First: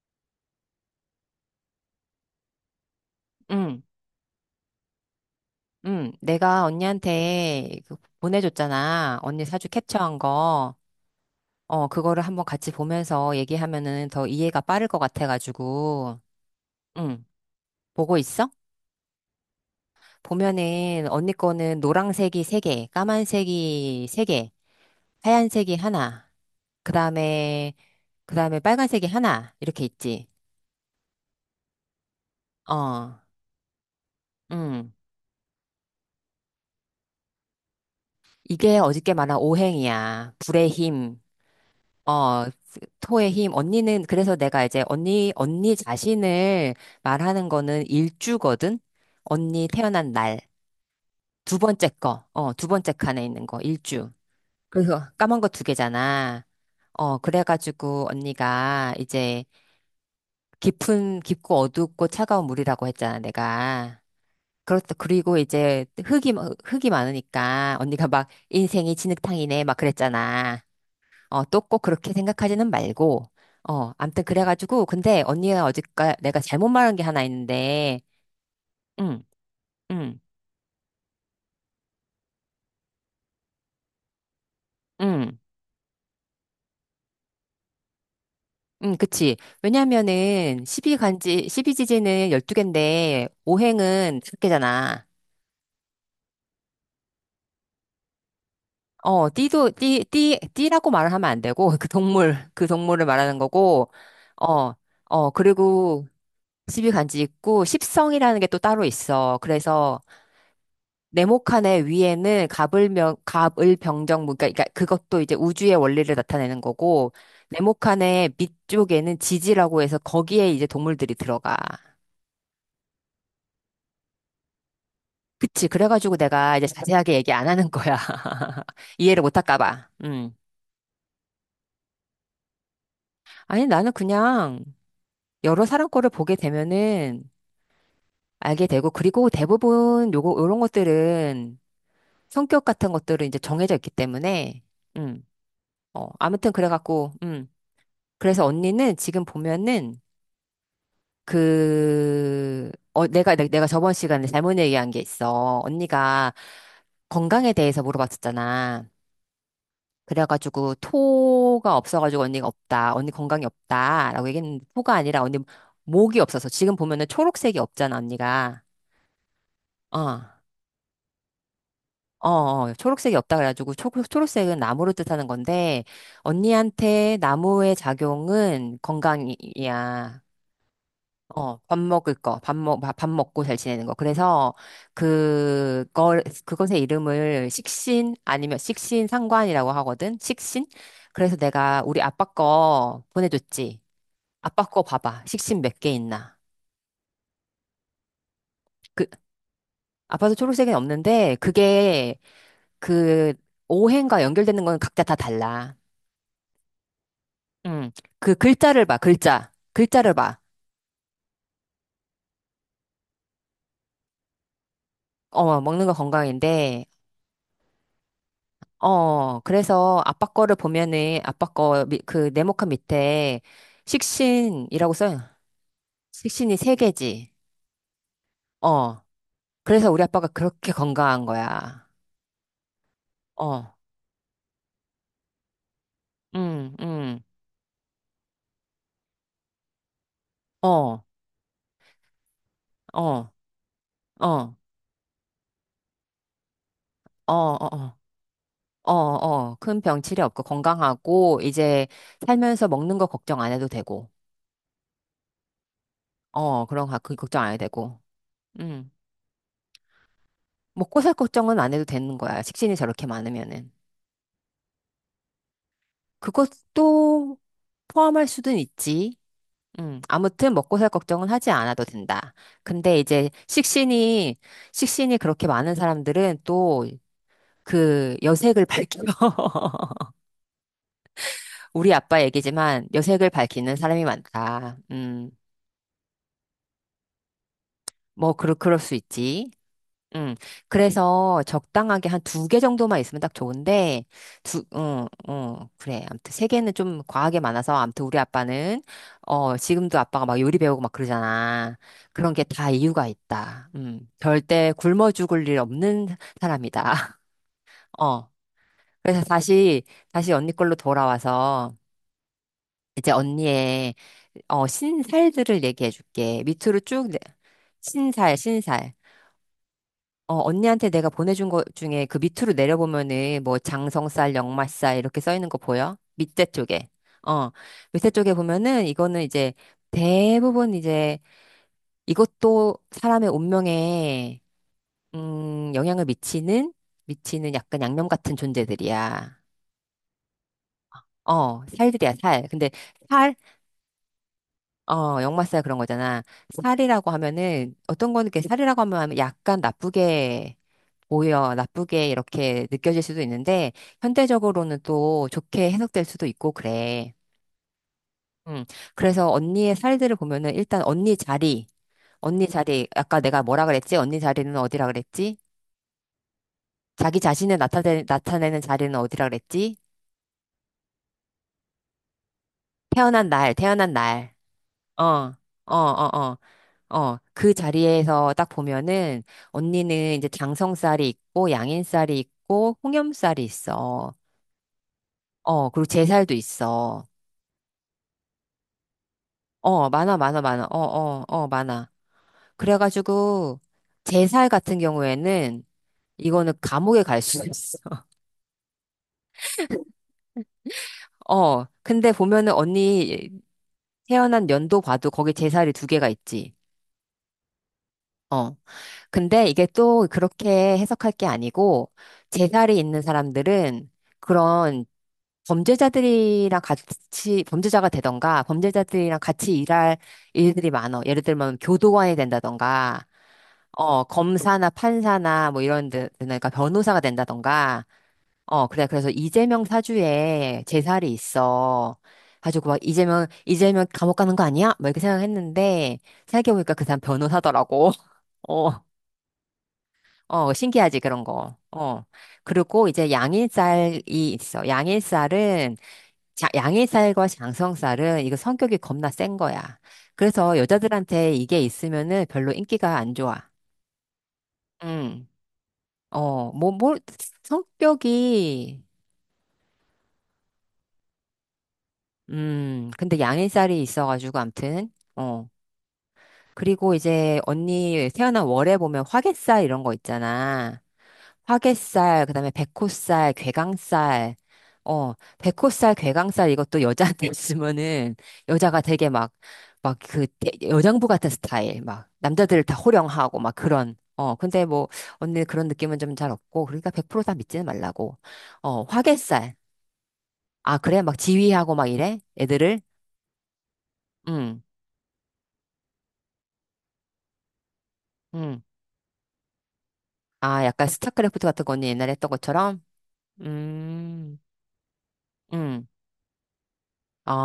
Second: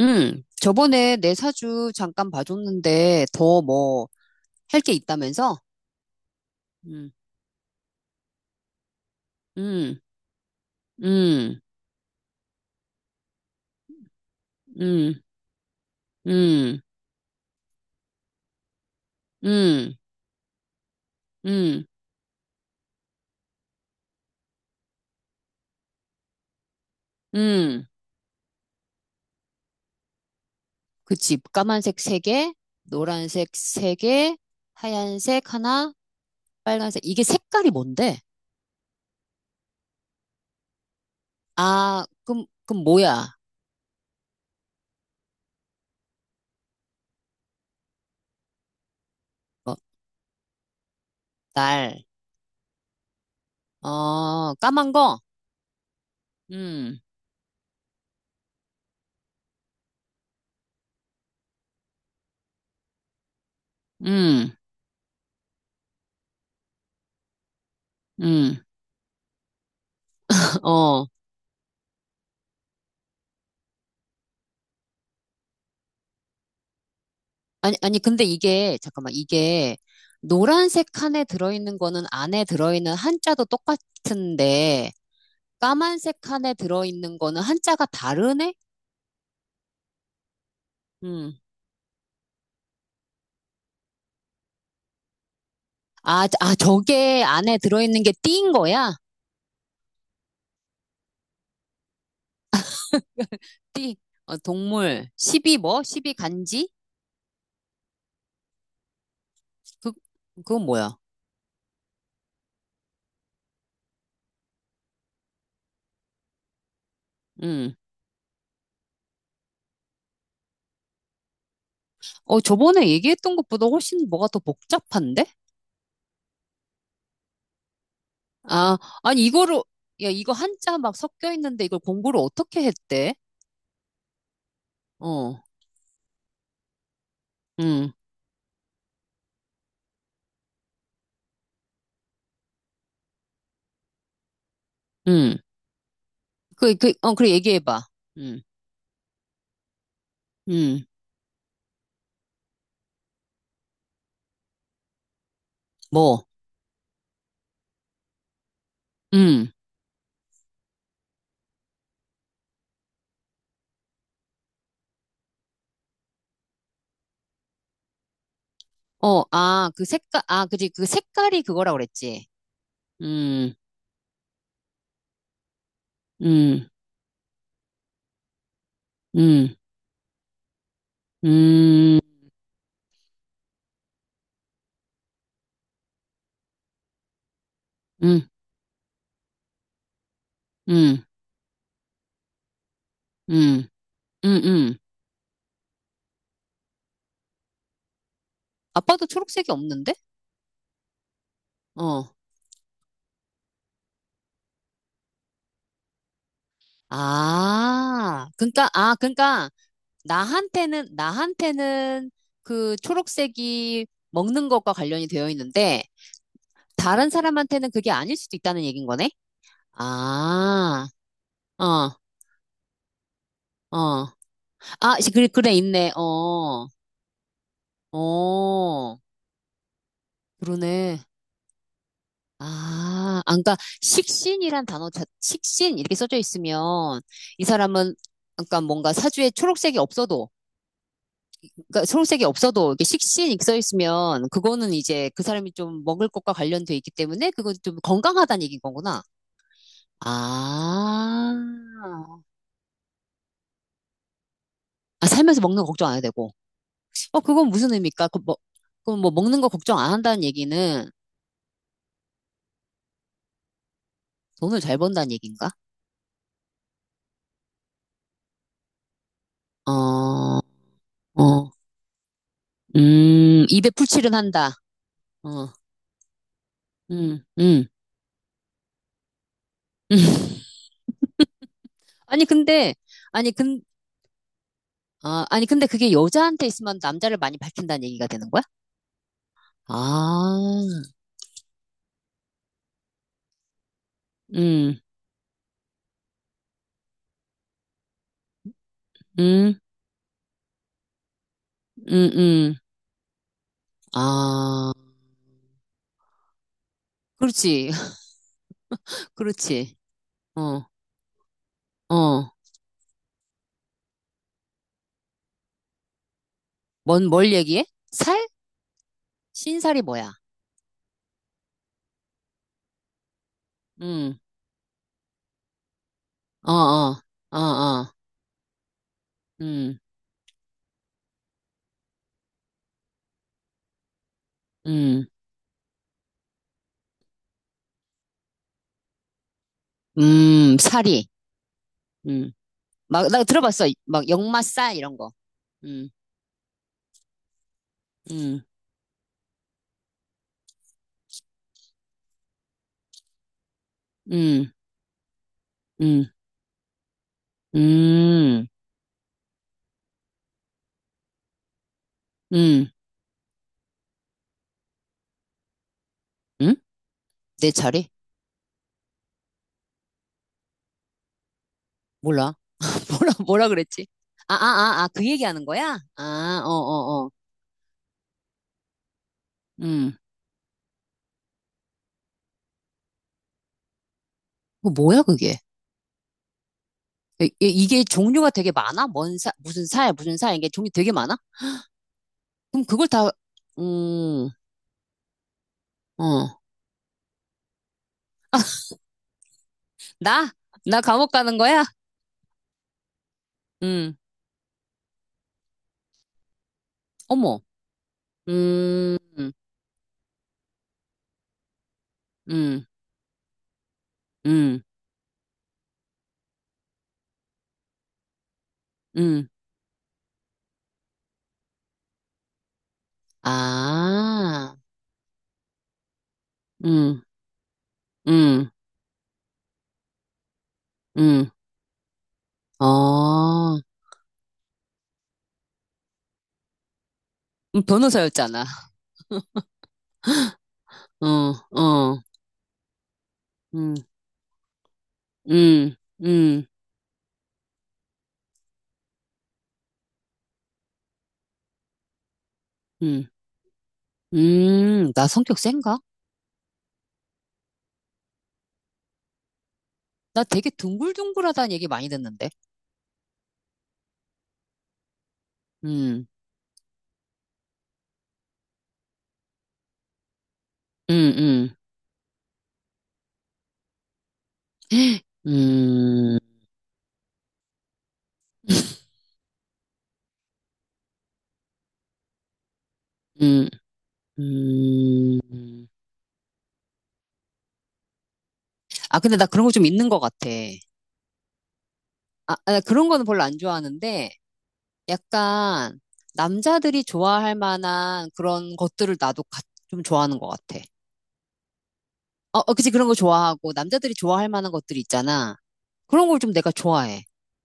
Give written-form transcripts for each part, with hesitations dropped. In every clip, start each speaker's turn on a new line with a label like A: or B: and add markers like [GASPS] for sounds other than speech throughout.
A: 응, 저번에 내 사주 잠깐 봐줬는데 더
B: 응,
A: 뭐 할 게 있다면서?
B: 응. 내가
A: 응,
B: 언니한테 그 보내줬잖아. 언니 사주
A: 응,
B: 캡처한 거.
A: 응,
B: 어, 그거를 한번 같이 보면서 얘기하면은 더 이해가 빠를 것
A: 응,
B: 같아가지고.
A: 응,
B: 응, 보고 있어?
A: 응,
B: 보면은 언니 거는
A: 응,
B: 노란색이 세개, 까만색이 세개, 하얀색이 하나, 그 다음에,
A: 응.
B: 그 다음에 빨간색이 하나, 이렇게 있지.
A: 그치. 까만색 세개
B: 어,
A: 노란색 세개
B: 응.
A: 하얀색 하나, 빨간색. 이게 색깔이 뭔데?
B: 이게 어저께 말한 오행이야. 불의 힘.
A: 아,
B: 어,
A: 그럼
B: 토의
A: 뭐야?
B: 힘. 언니는, 그래서 내가 이제 언니 자신을 말하는 거는 일주거든? 언니
A: 어,
B: 태어난 날. 두 번째
A: 날.
B: 거. 어, 두 번째 칸에 있는 거. 일주.
A: 어, 까만
B: 그래서
A: 거?
B: 까만 거 두 개잖아.
A: 응,
B: 어, 그래가지고 언니가 이제 깊은, 깊고 어둡고 차가운 물이라고 했잖아, 내가.
A: 응,
B: 그렇다. 그리고 이제 흙이 많으니까 언니가 막
A: 응,
B: 인생이 진흙탕이네, 막 그랬잖아.
A: [LAUGHS] 어.
B: 어, 또 꼭 그렇게 생각하지는 말고, 어, 암튼 그래가지고, 근데 언니가 어제까 내가 잘못 말한 게 하나
A: 아니, 아니,
B: 있는데,
A: 근데 이게, 잠깐만,
B: 응,
A: 이게,
B: 응,
A: 노란색 칸에 들어있는 거는 안에 들어있는 한자도 똑같은데,
B: 응,
A: 까만색 칸에 들어있는 거는 한자가 다르네?
B: 응, 그치. 왜냐면은, 십이간
A: 음.
B: 지 십이지지는 12개인데, 오행은 5개잖아.
A: 아, 저게 안에 들어있는 게 띠인 거야?
B: 어, 띠라고 말을 하면 안 되고, [LAUGHS] 그 동물을 말하는 거고,
A: 띠, 어,
B: 어,
A: 동물,
B: 어,
A: 십이 뭐?
B: 그리고
A: 십이 간지?
B: 십이간지 있고, 십성이라는 게 또 따로 있어.
A: 그,
B: 그래서,
A: 그건 뭐야?
B: 네모칸의 위에는 가불명, 가을병정무, 그러니까 그것도 이제 우주의 원리를 나타내는 거고,
A: 음.
B: 네모칸의 밑쪽에는 지지라고 해서 거기에 이제 동물들이 들어가.
A: 어, 저번에 얘기했던 것보다 훨씬 뭐가 더 복잡한데?
B: 그치. 그래가지고 내가 이제 자세하게 얘기 안 하는 거야. [LAUGHS]
A: 아,
B: 이해를
A: 아니,
B: 못
A: 이거를,
B: 할까 봐.
A: 야,
B: 음.
A: 이거 한자 막 섞여 있는데 이걸 공부를 어떻게 했대?
B: 아니, 나는 그냥
A: 어,
B: 여러 사람 거를 보게 되면은
A: 음,
B: 알게 되고, 그리고 대부분 요거, 요런 것들은 성격 같은 것들은 이제 정해져 있기 때문에, 음.
A: 음.
B: 어, 아무튼
A: 그, 그,
B: 그래갖고,
A: 어, 그래, 얘기해봐. 음,
B: 그래서 언니는 지금 보면은
A: 음,
B: 그, 어, 내가 저번 시간에 잘못 얘기한 게 있어.
A: 뭐,
B: 언니가 건강에 대해서 물어봤었잖아.
A: 음,
B: 그래가지고 토가 없어가지고 언니가 없다. 언니 건강이 없다라고 얘기했는데 토가 아니라 언니 목이 없어서 지금 보면은 초록색이 없잖아, 언니가.
A: 어, 아, 그
B: 어.
A: 색깔, 아, 그지, 그 색깔이 그거라 고 그랬지.
B: 어, 어, 초록색이 없다
A: 음,
B: 그래가지고 초록색은 나무를 뜻하는 건데
A: 음,
B: 언니한테 나무의 작용은
A: 음,
B: 건강이야. 어, 밥
A: 음,
B: 먹을 거, 밥 먹, 밥 먹고 잘 지내는 거. 그래서, 그것의 이름을 식신
A: 음,
B: 아니면 식신 상관이라고 하거든? 식신?
A: 음,
B: 그래서 내가 우리 아빠 거
A: 음,
B: 보내줬지.
A: 음,
B: 아빠
A: 음.
B: 거 봐봐. 식신 몇 개 있나. 그,
A: 아빠도 초록색이 없는데?
B: 아빠도 초록색은 없는데,
A: 어,
B: 그게 그, 오행과 연결되는 건 각자 다 달라. 음,
A: 아,
B: 그
A: 그러니까,
B: 글자를
A: 아,
B: 봐,
A: 그러니까,
B: 글자. 글자를 봐.
A: 나한테는 그 초록색이 먹는 것과 관련이 되어
B: 어,
A: 있는데,
B: 먹는 거 건강인데,
A: 다른 사람한테는 그게 아닐 수도 있다는 얘기인 거네?
B: 어, 그래서 아빠 거를
A: 아,
B: 보면은 아빠 거
A: 어,
B: 그 네모칸 밑에
A: 어.
B: 식신이라고 써요.
A: 그래, 그래, 있네.
B: 식신이
A: 어,
B: 세 개지.
A: 어,
B: 어. 그래서 우리 아빠가 그렇게
A: 그러네.
B: 건강한 거야.
A: 아, 아, 그러니까
B: 어.
A: 식신이란 단어, 자, 식신 이렇게 써져
B: 응,
A: 있으면
B: 응.
A: 이 사람은 그러니까 뭔가 사주에 초록색이 없어도,
B: 어. 어.
A: 그러니까 초록색이 없어도 이렇게 식신
B: 어.
A: 이렇게 써 있으면
B: 어.
A: 그거는 이제 그 사람이 좀 먹을 것과 관련돼 있기 때문에
B: 어.
A: 그건 좀
B: 어.
A: 건강하다는 얘기인
B: 어.
A: 거구나.
B: 어. 큰 병치레 없고
A: 아,
B: 건강하고 이제 살면서 먹는 거 걱정 안 해도 되고.
A: 아, 살면서 먹는 거 걱정 안 해도 되고.
B: 어. 그런 거 그
A: 어,
B: 걱정
A: 그건
B: 안 해도
A: 무슨
B: 되고.
A: 의미일까? 그 뭐,
B: 음.
A: 그럼 뭐 먹는 거 걱정 안 한다는 얘기는
B: 먹고 살 걱정은 안 해도 되는 거야. 식신이 저렇게 많으면은.
A: 돈을 잘 번다는 얘기인가?
B: 그것도 포함할 수는 있지.
A: 어,
B: 아무튼 먹고 살 걱정은 하지
A: 어,
B: 않아도 된다. 근데 이제
A: 입에 풀칠은
B: 식신이,
A: 한다.
B: 식신이 그렇게
A: 어,
B: 많은 사람들은 또
A: 음.
B: 그 여색을 밝혀. [LAUGHS]
A: [LAUGHS]
B: 우리 아빠
A: 아니, 근데,
B: 얘기지만 여색을
A: 아니, 근,
B: 밝히는 사람이 많다.
A: 아, 아니, 근데 그게 여자한테 있으면 남자를 많이 밝힌다는 얘기가 되는
B: 뭐,
A: 거야?
B: 그럴 수 있지. 음.
A: 아,
B: 그래서 적당하게 한 두 개 정도만 있으면 딱 좋은데,
A: 음,
B: 그래. 아무튼 세 개는 좀 과하게 많아서, 아무튼 우리 아빠는, 어,
A: 음,
B: 지금도 아빠가 막 요리 배우고 막 그러잖아.
A: 음,
B: 그런 게
A: 음.
B: 다 이유가 있다. 음. 절대
A: 아,
B: 굶어 죽을 일 없는 사람이다. [LAUGHS]
A: 그렇지, [LAUGHS]
B: 어. 그래서
A: 그렇지.
B: 다시 언니
A: 어,
B: 걸로 돌아와서,
A: 어.
B: 이제 언니의, 어, 신살들을 얘기해 줄게. 밑으로 쭉,
A: 뭘 얘기해? 살?
B: 신살.
A: 신살이 뭐야?
B: 어, 언니한테 내가 보내준 것 중에 그 밑으로 내려보면은 뭐
A: 음,
B: 장성쌀, 역말쌀 이렇게 써 있는 거 보여? 밑에
A: 어,
B: 쪽에.
A: 어, 어,
B: 어,
A: 어.
B: 밑에 쪽에 보면은 이거는 이제
A: 음,
B: 대부분 이제 이것도 사람의 운명에,
A: 음,
B: 영향을 미치는 약간 양념 같은 존재들이야.
A: 살이.
B: 어, 살들이야,
A: 음.
B: 살. 근데
A: 막, 나
B: 살,
A: 들어봤어. 막, 역마싸, 이런 거.
B: 역마살 그런
A: 음,
B: 거잖아. 살이라고 하면은 어떤 거는
A: 음,
B: 이렇게 살이라고 하면 약간 나쁘게 오히려 나쁘게 이렇게 느껴질 수도 있는데,
A: 음,
B: 현대적으로는 또 좋게 해석될
A: 음,
B: 수도 있고, 그래.
A: 음,
B: 음. 그래서 언니의 살들을 보면은 일단 언니 자리, 언니
A: 음,
B: 자리, 아까 내가 뭐라 그랬지? 언니 자리는 어디라 그랬지?
A: 음?
B: 자기
A: 내
B: 자신을
A: 차례?
B: 나타내는 자리는 어디라 그랬지?
A: 몰라. [LAUGHS] 뭐라,
B: 태어난
A: 뭐라
B: 날,
A: 그랬지?
B: 태어난 날.
A: 아, 아, 아, 아,
B: 어,
A: 그
B: 어,
A: 얘기하는 거야?
B: 어,
A: 아, 어,
B: 어,
A: 어, 어.
B: 어. 그 자리에서 딱 보면은
A: 음.
B: 언니는 이제 장성살이 있고, 양인살이 있고, 홍염살이 있어.
A: 그 뭐야, 그게?
B: 어, 그리고 제살도 있어.
A: 이게 종류가 되게 많아? 무슨
B: 어,
A: 살,
B: 많아,
A: 무슨 살,
B: 많아,
A: 이게
B: 많아.
A: 종류
B: 어,
A: 되게 많아?
B: 어, 어, 많아.
A: 그럼 그걸 다,
B: 그래가지고,
A: 음,
B: 제살 같은 경우에는,
A: 어.
B: 이거는 감옥에 갈 수 있어.
A: 나? 나 감옥
B: [LAUGHS]
A: 가는 거야?
B: 어, 근데 보면은 언니
A: 음,
B: 태어난 연도 봐도 거기 제살이 두 개가 있지.
A: 어머.
B: 어,
A: 음,
B: 근데 이게 또 그렇게 해석할 게 아니고
A: 음,
B: 재살이 있는 사람들은
A: 음,
B: 그런 범죄자들이랑 같이 범죄자가 되던가 범죄자들이랑
A: 음.
B: 같이 일할 일들이 많어. 예를 들면 교도관이 된다던가 어
A: 아,
B: 검사나 판사나 뭐 이런 데 그러니까 변호사가
A: 응
B: 된다던가
A: 음,
B: 어 그래 그래서 이재명 사주에 재살이
A: 음,
B: 있어. 가지고 막 이재명
A: 어,
B: 이재명 감옥 가는 거 아니야? 막 이렇게 생각했는데 생각해보니까 그 사람 변호사더라고.
A: 변호사였잖아.
B: [LAUGHS] 어. 어, 신기하지,
A: 어,
B: 그런 거.
A: 어,
B: 어. 그리고 이제
A: 음,
B: 양일살이 있어.
A: 음,
B: 양일살은,
A: 음,
B: 자, 양일살과 장성살은 이거 성격이 겁나 센 거야. 그래서 여자들한테 이게 있으면은 별로 인기가
A: 음,
B: 안 좋아.
A: 나
B: 음
A: 성격 센가?
B: 어, 뭐, 성격이,
A: 나 되게 둥글둥글하다는 얘기 많이 듣는데.
B: 근데 양일살이 있어가지고, 암튼, 어.
A: 음,
B: 그리고 이제 언니 태어난 월에 보면 화개살 이런 거 있잖아.
A: 음, 음,
B: 화개살, 그다음에 백호살, 괴강살.
A: [GASPS]
B: 어, 백호살,
A: 음,
B: 괴강살 이것도 여자한테 [LAUGHS] 있으면은 여자가 되게 막 그 여장부 같은 스타일 막 남자들을 다 호령하고
A: 음,
B: 막 그런 어 근데 뭐
A: 음.
B: 언니 그런 느낌은 좀 잘 없고 그러니까 100%다 믿지는 말라고 어
A: 아, 근데 나 그런 거
B: 화개살
A: 좀 있는 것 같아.
B: 아 그래 막 지휘하고 막 이래
A: 아, 아,
B: 애들을
A: 그런 거는 별로 안 좋아하는데,
B: 음
A: 약간 남자들이 좋아할 만한 그런
B: 음
A: 것들을 나도 좀 좋아하는 것 같아.
B: 아 약간 스타크래프트 같은 거 언니 옛날에 했던
A: 어, 어, 그치,
B: 것처럼
A: 그런 거 좋아하고, 남자들이 좋아할
B: 음
A: 만한 것들 있잖아.
B: 음
A: 그런 걸 좀 내가 좋아해.
B: 아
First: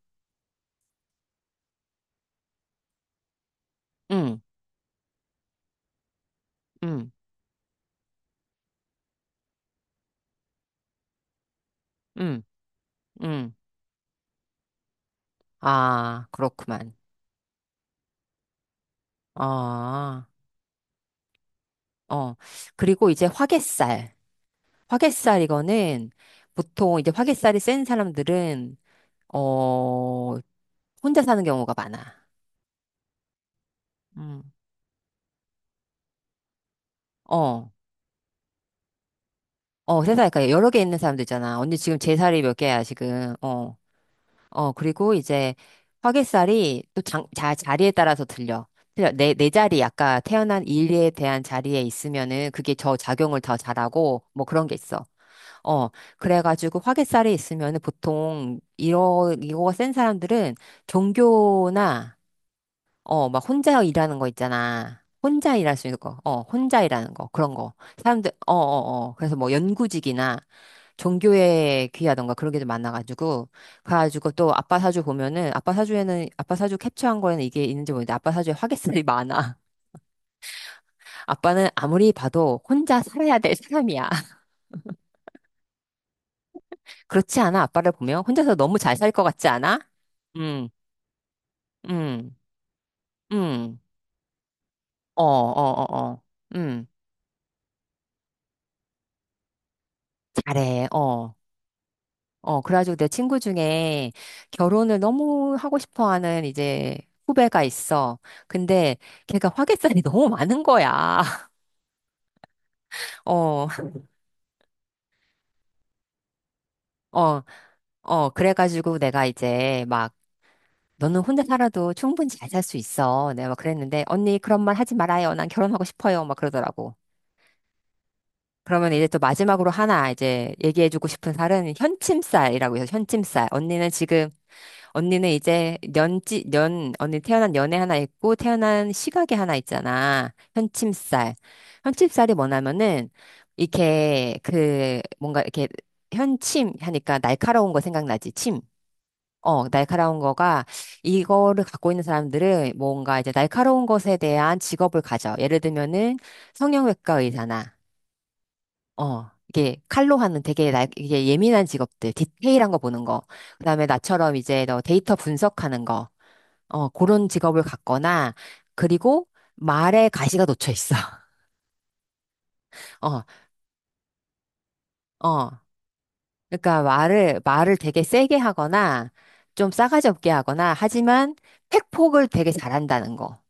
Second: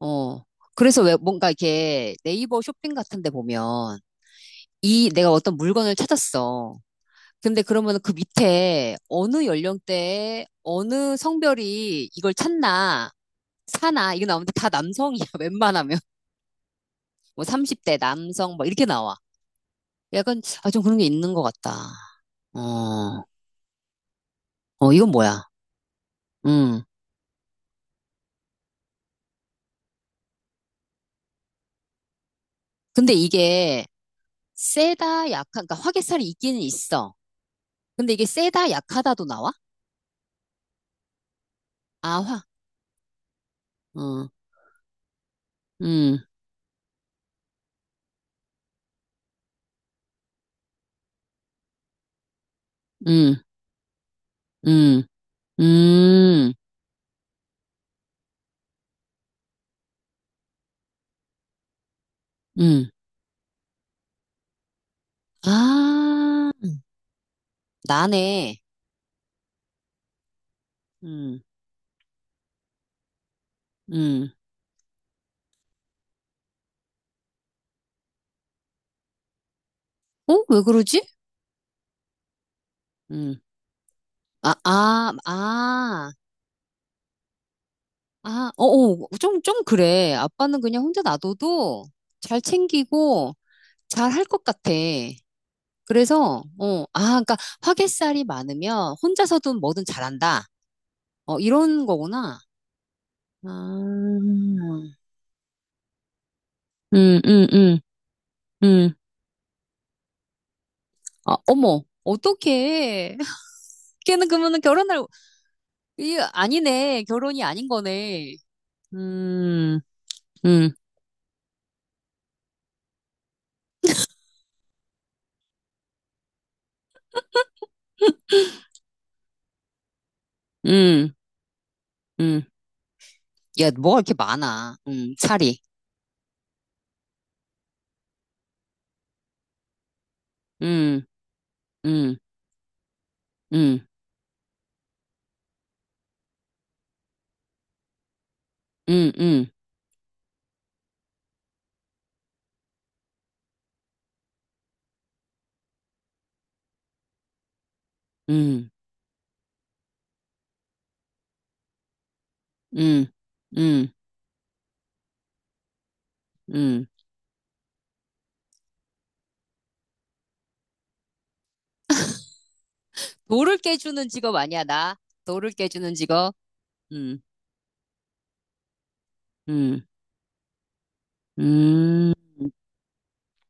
A: 어. 그래서 왜 뭔가 이렇게 네이버 쇼핑 같은 데 보면,
B: 음
A: 이, 내가 어떤 물건을 찾았어.
B: 음
A: 근데 그러면 그 밑에 어느 연령대에 어느 성별이 이걸
B: 음
A: 찾나,
B: 음
A: 사나, 이거 나오는데 다 남성이야, [LAUGHS] 웬만하면.
B: 아, 그렇구만.
A: 뭐 30대 남성, 막 이렇게 나와.
B: 아,
A: 약간, 아, 좀 그런 게 있는 것 같다.
B: 어. 그리고
A: 어,
B: 이제 화개살.
A: 어, 이건
B: 화개살
A: 뭐야.
B: 이거는
A: 음.
B: 보통 이제 화개살이 센 사람들은, 어, 혼자 사는 경우가 많아.
A: 근데 이게,
B: 음.
A: 세다, 약한, 그러니까 화개살이 있기는 있어.
B: 어,
A: 근데 이게 세다, 약하다도 나와?
B: 어, 세상에 그러니까 여러 개 있는 사람도 있잖아. 언니 지금 제
A: 아,
B: 살이
A: 화.
B: 몇 개야, 지금. 어,
A: 어,
B: 어, 그리고 이제
A: 음,
B: 화개살이 또 자리에 따라서 들려. 틀려. 내 자리, 아까 태어난 일에 대한 자리에 있으면은 그게 저 작용을
A: 음,
B: 더 잘하고 뭐 그런 게
A: 음,
B: 있어. 어,
A: 음,
B: 그래가지고 화개살이 있으면 은 보통 이러 이거가 센 사람들은 종교나
A: 음.
B: 어, 막 혼자 일하는 거 있잖아. 혼자 일할 수 있는 거, 어,
A: 아,
B: 혼자 일하는 거, 그런 거. 사람들, 어,
A: 나네.
B: 어, 어. 그래서 뭐 연구직이나
A: 음,
B: 종교에 귀하던가 그런 게 좀 많아가지고. 그래가지고
A: 음.
B: 또 아빠 사주 보면은, 아빠 사주에는, 아빠 사주 캡처한 거에는 이게 있는지 모르는데, 아빠 사주에 화개살이 많아.
A: 어? 왜 그러지?
B: [LAUGHS] 아빠는 아무리 봐도 혼자 살아야
A: 음.
B: 될 사람이야.
A: 아, 아, 아,
B: 그렇지 않아? 아빠를 보면
A: 아,
B: 혼자서
A: 어,
B: 너무 잘
A: 어,
B: 살 것
A: 좀,
B: 같지
A: 좀
B: 않아?
A: 그래. 아빠는
B: 음,
A: 그냥 혼자 놔둬도
B: 음,
A: 잘 챙기고
B: 음,
A: 잘 할 것 같아.
B: 어, 어, 어, 어,
A: 그래서, 어,
B: 음,
A: 아, 그러니까 화개살이 많으면 혼자서든 뭐든 잘한다.
B: 잘해, 어,
A: 어, 이런 거구나.
B: 어. 그래가지고 내 친구
A: 아,
B: 중에 결혼을 너무 하고 싶어 하는 이제
A: 음, 음,
B: 후배가 있어.
A: 음.
B: 근데 걔가 화개살이 [LAUGHS] 너무 많은 거야.
A: 아,
B: [LAUGHS]
A: 어머, 어떡해. [LAUGHS]
B: 어,
A: 걔는 그러면 결혼할, 이 아니네.
B: 어,
A: 결혼이 아닌
B: 어.
A: 거네.
B: 그래가지고 내가
A: 음,
B: 이제 막
A: 음,
B: 너는 혼자 살아도 충분히 잘 살 수 있어. 내가 막 그랬는데 언니 그런 말 하지 말아요. 난 결혼하고 싶어요. 막 그러더라고. 그러면 이제 또 마지막으로 하나 이제 얘기해주고
A: 음,
B: 싶은 살은
A: 음.
B: 현침살이라고 해서 현침살.
A: 야,
B: 언니는
A: 뭐가 이렇게
B: 지금,
A: 많아.
B: 언니는
A: 살이.
B: 이제 년지, 년, 언니 태어난 연애 하나 있고 태어난 시각이 하나 있잖아.
A: 음,
B: 현침살.
A: 음,
B: 현침살이 뭐냐면은
A: 음,
B: 이렇게 그 뭔가 이렇게 현침 하니까 날카로운 거 생각나지? 침.
A: 음, 음,
B: 어, 날카로운 거가 이거를 갖고 있는 사람들은 뭔가 이제 날카로운 것에 대한 직업을 가져. 예를 들면은 성형외과 의사나
A: 음,
B: 어, 이게 칼로 하는 되게 나, 이게 예민한 직업들, 디테일한 거 보는
A: 음,
B: 거, 그다음에
A: 음,
B: 나처럼 이제 너 데이터 분석하는 거,
A: 음.
B: 어, 그런 직업을 갖거나, 그리고 말에 가시가 놓쳐 있어. [LAUGHS] 어,
A: 돌을 깨주는 직업 아니야, 나.
B: 어.
A: 돌을 깨주는 직업.
B: 그러니까
A: 음,
B: 말을 되게 세게 하거나, 좀
A: 음,
B: 싸가지 없게 하거나, 하지만
A: 음.
B: 팩폭을 되게 잘한다는 거.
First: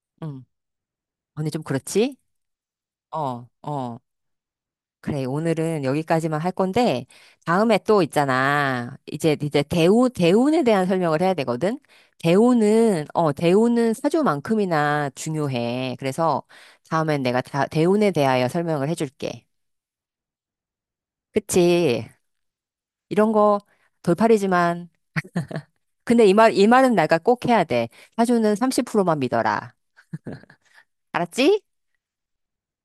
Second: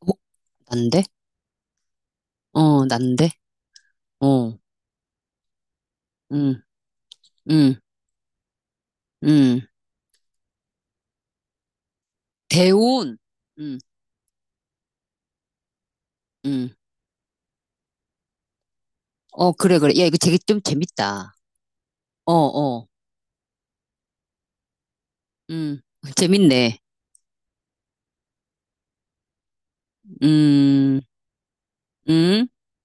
A: 어,
B: 응.
A: 난데?
B: 언니 좀 그렇지?
A: 어, 난데?
B: 어, 어.
A: 어,
B: 그래, 오늘은 여기까지만 할
A: 음,
B: 건데,
A: 음.
B: 다음에 또 있잖아. 이제,
A: 음,
B: 이제 대우, 대운에 대한 설명을 해야 되거든? 대우는,
A: 대운.
B: 어,
A: 음,
B: 대우는 사주만큼이나 중요해. 그래서
A: 음.
B: 다음엔 내가 대운에 대하여 설명을 해줄게.
A: 어, 그래, 그래. 야, 이거 되게 좀 재밌다.
B: 그치?
A: 어, 어.
B: 이런 거 돌팔이지만,
A: 음, [LAUGHS]
B: 근데 이 말, 이
A: 재밌네.
B: 말은 내가 꼭 해야 돼. 사주는 30%만 믿어라.
A: 음,
B: 알았지?
A: 음.